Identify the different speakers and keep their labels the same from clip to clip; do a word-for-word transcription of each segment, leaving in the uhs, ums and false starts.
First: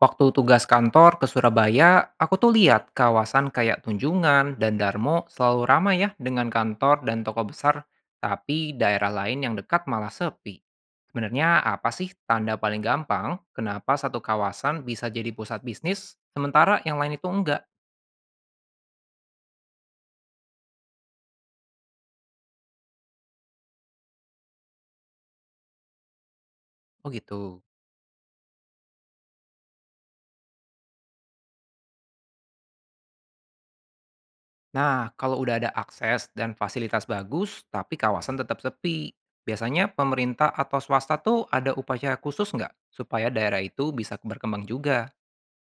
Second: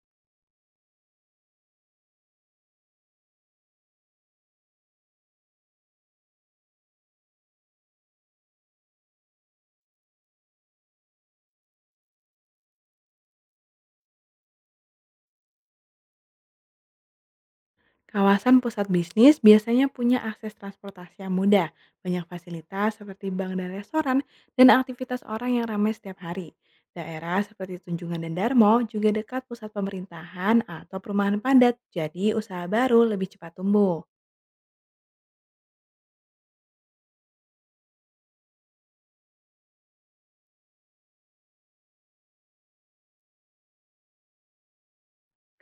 Speaker 1: Waktu tugas kantor ke Surabaya, aku tuh lihat kawasan kayak Tunjungan dan Darmo selalu ramai ya dengan kantor dan toko besar, tapi daerah lain yang dekat malah sepi. Sebenarnya apa sih tanda paling gampang kenapa satu kawasan bisa jadi pusat bisnis, sementara yang lain itu enggak?
Speaker 2: Kawasan pusat bisnis biasanya punya akses transportasi yang mudah, banyak fasilitas seperti bank dan restoran, dan aktivitas orang yang ramai setiap hari.
Speaker 1: Oh
Speaker 2: Daerah
Speaker 1: gitu.
Speaker 2: seperti Tunjungan dan Darmo juga dekat pusat pemerintahan atau perumahan padat, jadi usaha baru lebih cepat tumbuh.
Speaker 1: Nah, kalau udah ada akses dan fasilitas bagus, tapi kawasan tetap sepi, biasanya pemerintah atau swasta tuh ada upaya khusus nggak supaya daerah itu bisa berkembang juga?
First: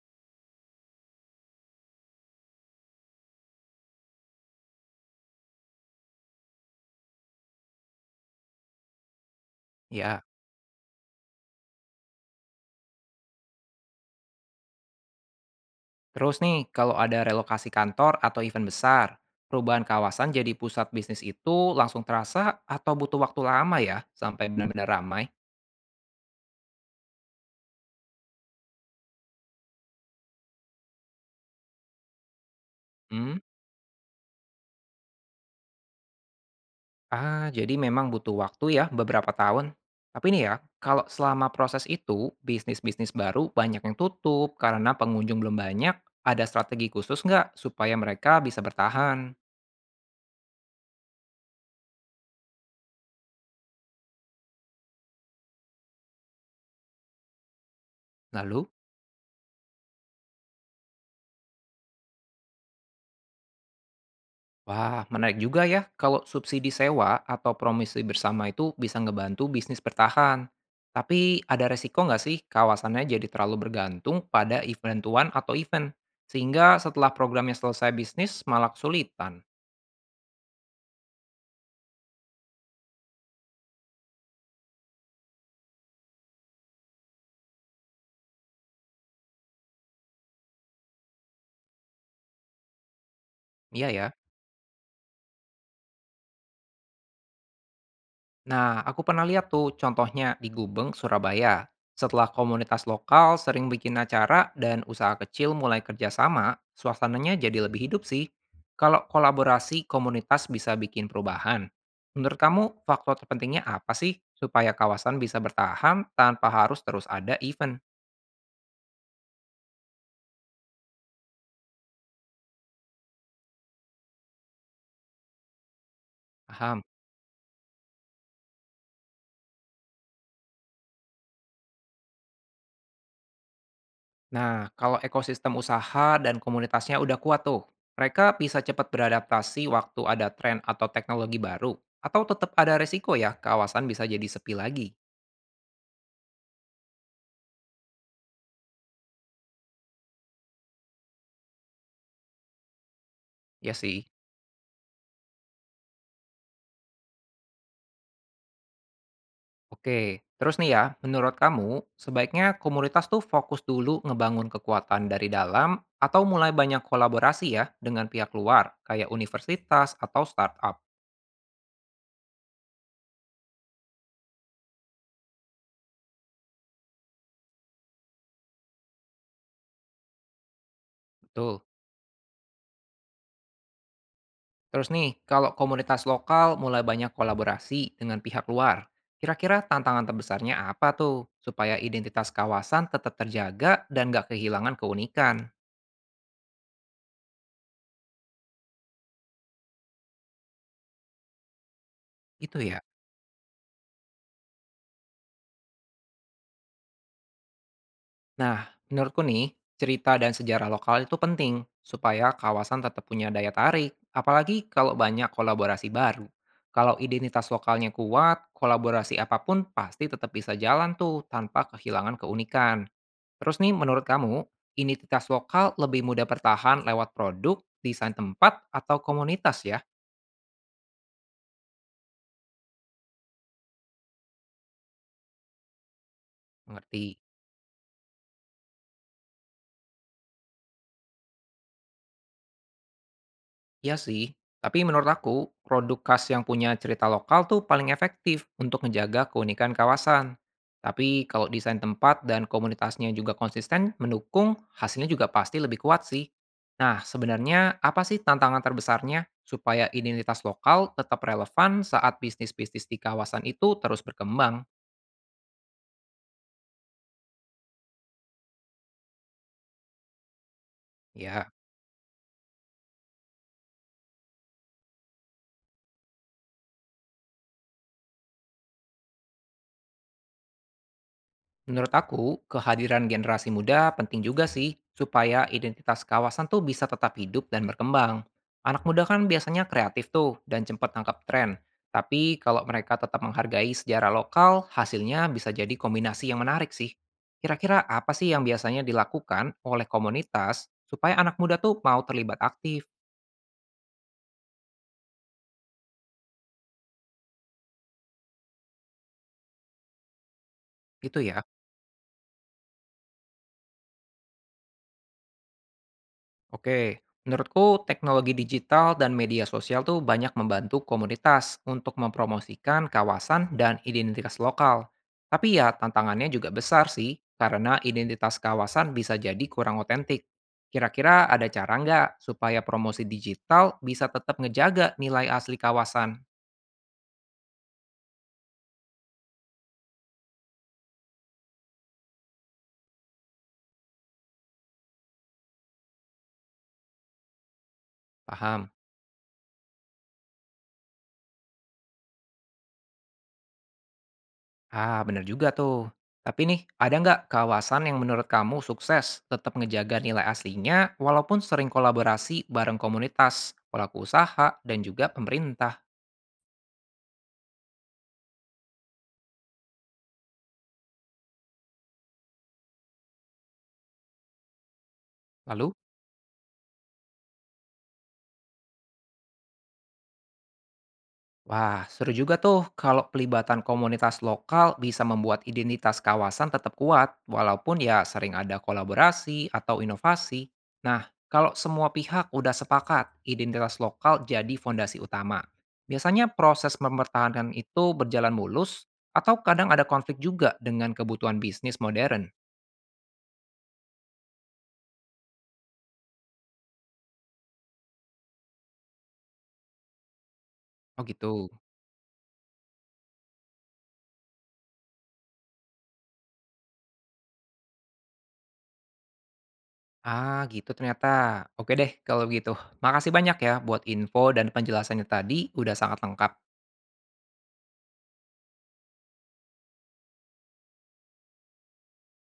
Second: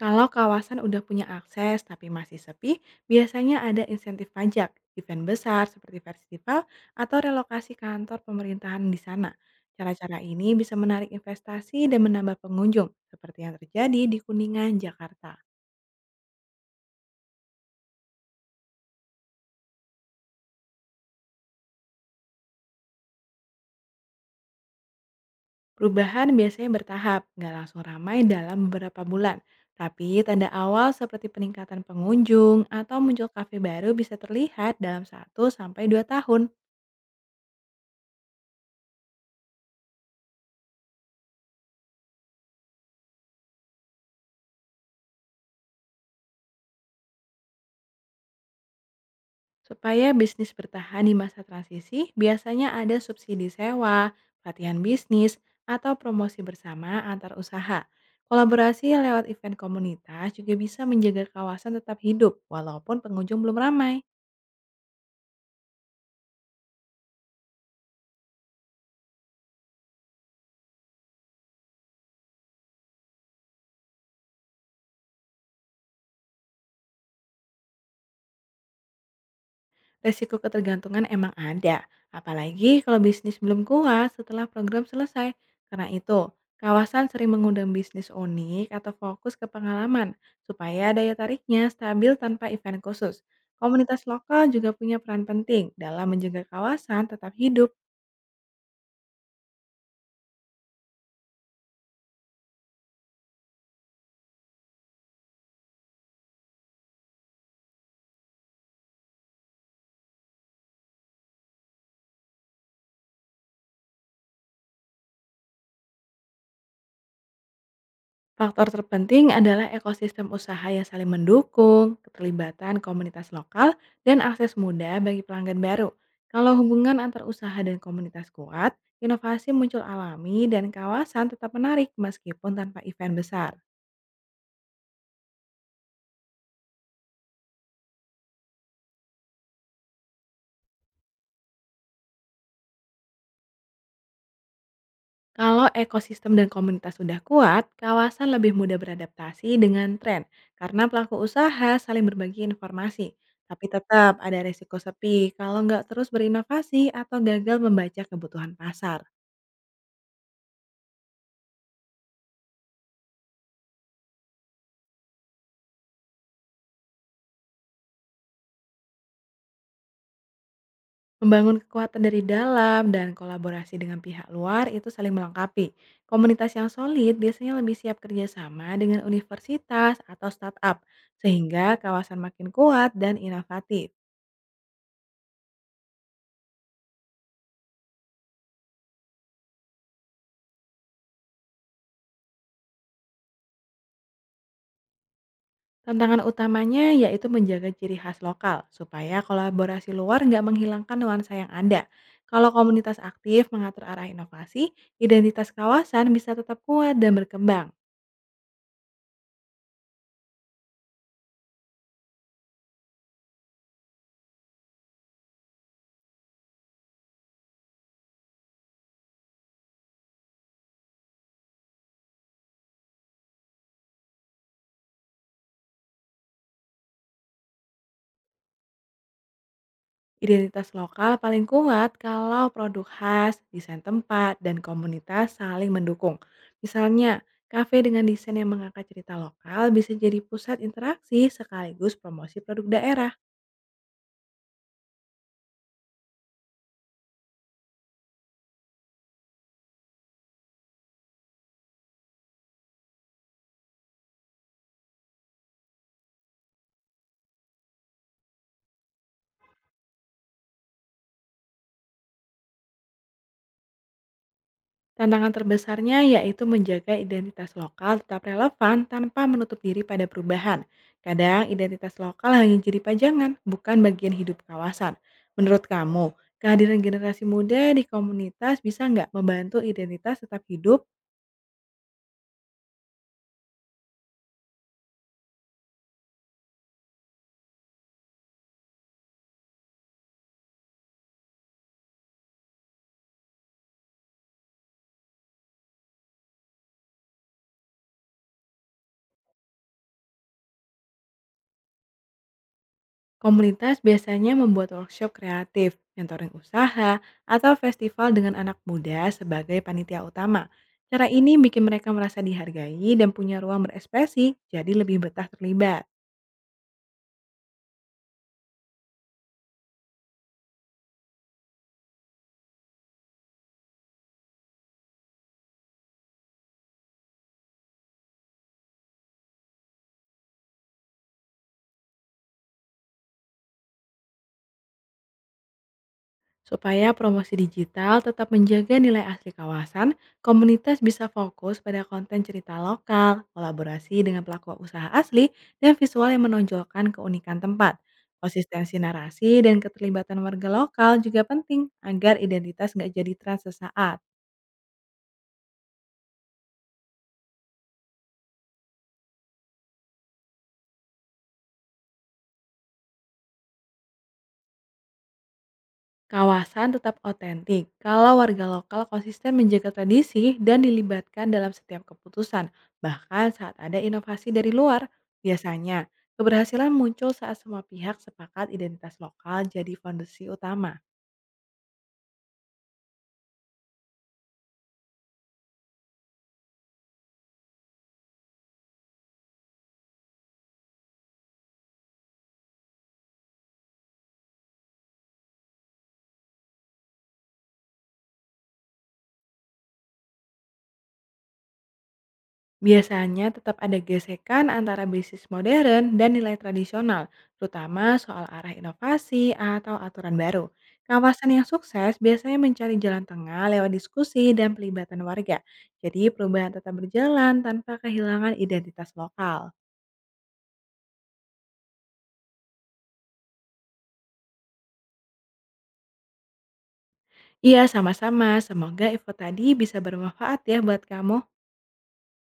Speaker 2: Kalau kawasan udah punya akses tapi masih sepi, biasanya ada insentif pajak, event besar seperti festival, atau relokasi kantor pemerintahan di sana. Cara-cara
Speaker 1: Ya.
Speaker 2: ini bisa menarik investasi dan menambah pengunjung, seperti yang terjadi di Kuningan, Jakarta.
Speaker 1: Terus nih, kalau ada relokasi kantor atau event besar, perubahan kawasan jadi pusat bisnis itu langsung terasa atau butuh waktu lama ya sampai benar-benar ramai?
Speaker 2: Perubahan biasanya bertahap, nggak langsung ramai dalam beberapa bulan. Tapi tanda awal seperti peningkatan pengunjung atau muncul
Speaker 1: Hmm?
Speaker 2: kafe baru bisa terlihat dalam satu sampai dua tahun.
Speaker 1: Ah, jadi memang butuh waktu ya beberapa tahun. Tapi nih ya, kalau selama proses itu, bisnis-bisnis baru banyak yang tutup karena pengunjung belum banyak, ada strategi khusus nggak supaya mereka bisa bertahan?
Speaker 2: Supaya bisnis bertahan di masa transisi, biasanya ada subsidi sewa, pelatihan bisnis, atau promosi bersama antar usaha.
Speaker 1: Lalu?
Speaker 2: Kolaborasi lewat event komunitas juga bisa menjaga kawasan tetap hidup, walaupun pengunjung belum ramai.
Speaker 1: Wah, menarik juga ya kalau subsidi sewa atau promosi bersama itu bisa ngebantu bisnis bertahan. Tapi ada resiko nggak sih kawasannya jadi terlalu bergantung pada event-tuan atau event? Sehingga setelah programnya selesai bisnis malah kesulitan.
Speaker 2: Resiko ketergantungan emang ada, apalagi kalau bisnis belum kuat setelah program selesai. Karena itu, kawasan sering mengundang bisnis unik atau fokus ke pengalaman supaya daya tariknya stabil tanpa event khusus.
Speaker 1: Iya
Speaker 2: Komunitas
Speaker 1: ya.
Speaker 2: lokal juga punya peran penting dalam menjaga kawasan tetap hidup.
Speaker 1: Nah, aku pernah lihat tuh contohnya di Gubeng, Surabaya. Setelah komunitas lokal sering bikin acara dan usaha kecil mulai kerjasama, suasananya jadi lebih hidup sih. Kalau kolaborasi komunitas bisa bikin perubahan. Menurut kamu, faktor terpentingnya apa sih supaya kawasan bisa bertahan tanpa harus terus ada event?
Speaker 2: Faktor terpenting adalah ekosistem usaha yang saling mendukung, keterlibatan komunitas lokal, dan akses mudah bagi pelanggan baru. Kalau
Speaker 1: Paham?
Speaker 2: hubungan antar usaha dan komunitas kuat, inovasi muncul alami dan kawasan tetap menarik meskipun tanpa event besar.
Speaker 1: Nah, kalau ekosistem usaha dan komunitasnya udah kuat tuh, mereka bisa cepat beradaptasi waktu ada tren atau teknologi baru, atau tetap ada resiko ya kawasan bisa jadi sepi lagi.
Speaker 2: Kalau ekosistem dan komunitas sudah kuat, kawasan lebih mudah beradaptasi dengan tren karena pelaku usaha saling berbagi informasi. Tapi
Speaker 1: Ya sih.
Speaker 2: tetap ada risiko sepi kalau nggak terus berinovasi atau gagal membaca kebutuhan pasar.
Speaker 1: Oke, terus nih ya, menurut kamu sebaiknya komunitas tuh fokus dulu ngebangun kekuatan dari dalam atau mulai banyak kolaborasi ya dengan pihak luar kayak universitas atau startup.
Speaker 2: Membangun kekuatan dari dalam dan kolaborasi dengan pihak luar itu saling melengkapi. Komunitas yang solid biasanya lebih siap kerjasama dengan universitas atau startup,
Speaker 1: Betul.
Speaker 2: sehingga kawasan makin kuat dan inovatif.
Speaker 1: Terus nih, kalau komunitas lokal mulai banyak kolaborasi dengan pihak luar, kira-kira tantangan terbesarnya apa tuh? Supaya identitas kawasan tetap terjaga dan nggak kehilangan keunikan.
Speaker 2: Tantangan utamanya yaitu menjaga ciri khas lokal, supaya kolaborasi luar nggak menghilangkan nuansa yang ada. Kalau
Speaker 1: Itu ya.
Speaker 2: komunitas aktif mengatur arah inovasi, identitas kawasan bisa tetap kuat dan berkembang.
Speaker 1: Nah, menurutku nih, cerita dan sejarah lokal itu penting supaya kawasan tetap punya daya tarik, apalagi kalau banyak kolaborasi baru. Kalau identitas lokalnya kuat, kolaborasi apapun pasti tetap bisa jalan tuh tanpa kehilangan keunikan. Terus nih, menurut kamu, identitas lokal lebih mudah bertahan lewat produk, desain tempat, atau komunitas ya?
Speaker 2: Identitas lokal paling kuat kalau produk khas, desain tempat, dan komunitas saling mendukung. Misalnya,
Speaker 1: Mengerti.
Speaker 2: kafe dengan desain yang mengangkat cerita lokal bisa jadi pusat interaksi sekaligus promosi produk daerah.
Speaker 1: Iya sih. Tapi menurut aku, produk khas yang punya cerita lokal tuh paling efektif untuk menjaga keunikan kawasan. Tapi kalau desain tempat dan komunitasnya juga konsisten mendukung, hasilnya juga pasti lebih kuat sih. Nah, sebenarnya apa sih tantangan terbesarnya supaya identitas lokal tetap relevan saat bisnis-bisnis di kawasan itu terus berkembang?
Speaker 2: Tantangan terbesarnya yaitu menjaga identitas lokal tetap relevan tanpa menutup diri pada perubahan. Kadang
Speaker 1: Ya.
Speaker 2: identitas lokal hanya jadi pajangan, bukan bagian hidup kawasan. Menurut kamu, kehadiran generasi muda di komunitas bisa nggak membantu identitas tetap hidup?
Speaker 1: Menurut aku, kehadiran generasi muda penting juga sih, supaya identitas kawasan tuh bisa tetap hidup dan berkembang. Anak muda kan biasanya kreatif tuh dan cepat tangkap tren. Tapi kalau mereka tetap menghargai sejarah lokal, hasilnya bisa jadi kombinasi yang menarik sih. Kira-kira apa sih yang biasanya dilakukan oleh komunitas supaya anak muda tuh mau terlibat aktif
Speaker 2: Komunitas biasanya membuat workshop kreatif, mentoring usaha, atau festival dengan anak muda sebagai panitia utama. Cara
Speaker 1: gitu
Speaker 2: ini
Speaker 1: ya?
Speaker 2: bikin mereka merasa dihargai dan punya ruang berekspresi, jadi lebih betah terlibat.
Speaker 1: Oke, menurutku teknologi digital dan media sosial tuh banyak membantu komunitas untuk mempromosikan kawasan dan identitas lokal. Tapi ya tantangannya juga besar sih, karena identitas kawasan bisa jadi kurang otentik. Kira-kira ada cara nggak supaya promosi digital bisa tetap ngejaga nilai asli kawasan?
Speaker 2: Supaya promosi digital tetap menjaga nilai asli kawasan, komunitas bisa fokus pada konten cerita lokal, kolaborasi dengan pelaku usaha asli, dan visual yang menonjolkan keunikan tempat.
Speaker 1: Paham?
Speaker 2: Konsistensi narasi dan keterlibatan warga lokal juga penting agar identitas nggak jadi tren sesaat.
Speaker 1: Ah, bener juga tuh. Tapi nih, ada nggak kawasan yang menurut kamu sukses tetap ngejaga nilai aslinya walaupun sering kolaborasi bareng komunitas, pelaku usaha, dan juga pemerintah?
Speaker 2: Kawasan tetap otentik kalau warga lokal konsisten menjaga tradisi dan dilibatkan dalam setiap keputusan, bahkan saat ada inovasi dari luar.
Speaker 1: Lalu.
Speaker 2: Biasanya, keberhasilan muncul saat semua pihak sepakat identitas lokal jadi fondasi utama.
Speaker 1: Wah, seru juga tuh kalau pelibatan komunitas lokal bisa membuat identitas kawasan tetap kuat, walaupun ya sering ada kolaborasi atau inovasi. Nah, kalau semua pihak udah sepakat, identitas lokal jadi fondasi utama. Biasanya proses mempertahankan itu berjalan mulus, atau kadang ada konflik juga dengan kebutuhan bisnis modern.
Speaker 2: Biasanya tetap ada gesekan antara bisnis modern dan nilai tradisional, terutama soal arah inovasi atau aturan baru.
Speaker 1: Oh
Speaker 2: Kawasan yang
Speaker 1: gitu.
Speaker 2: sukses biasanya mencari jalan tengah lewat diskusi dan pelibatan warga. Jadi perubahan tetap berjalan tanpa kehilangan identitas lokal.
Speaker 1: Ah gitu ternyata. Oke deh kalau gitu. Makasih banyak ya buat info dan penjelasannya tadi udah sangat lengkap.
Speaker 2: Iya, sama-sama. Semoga info tadi bisa bermanfaat ya buat kamu.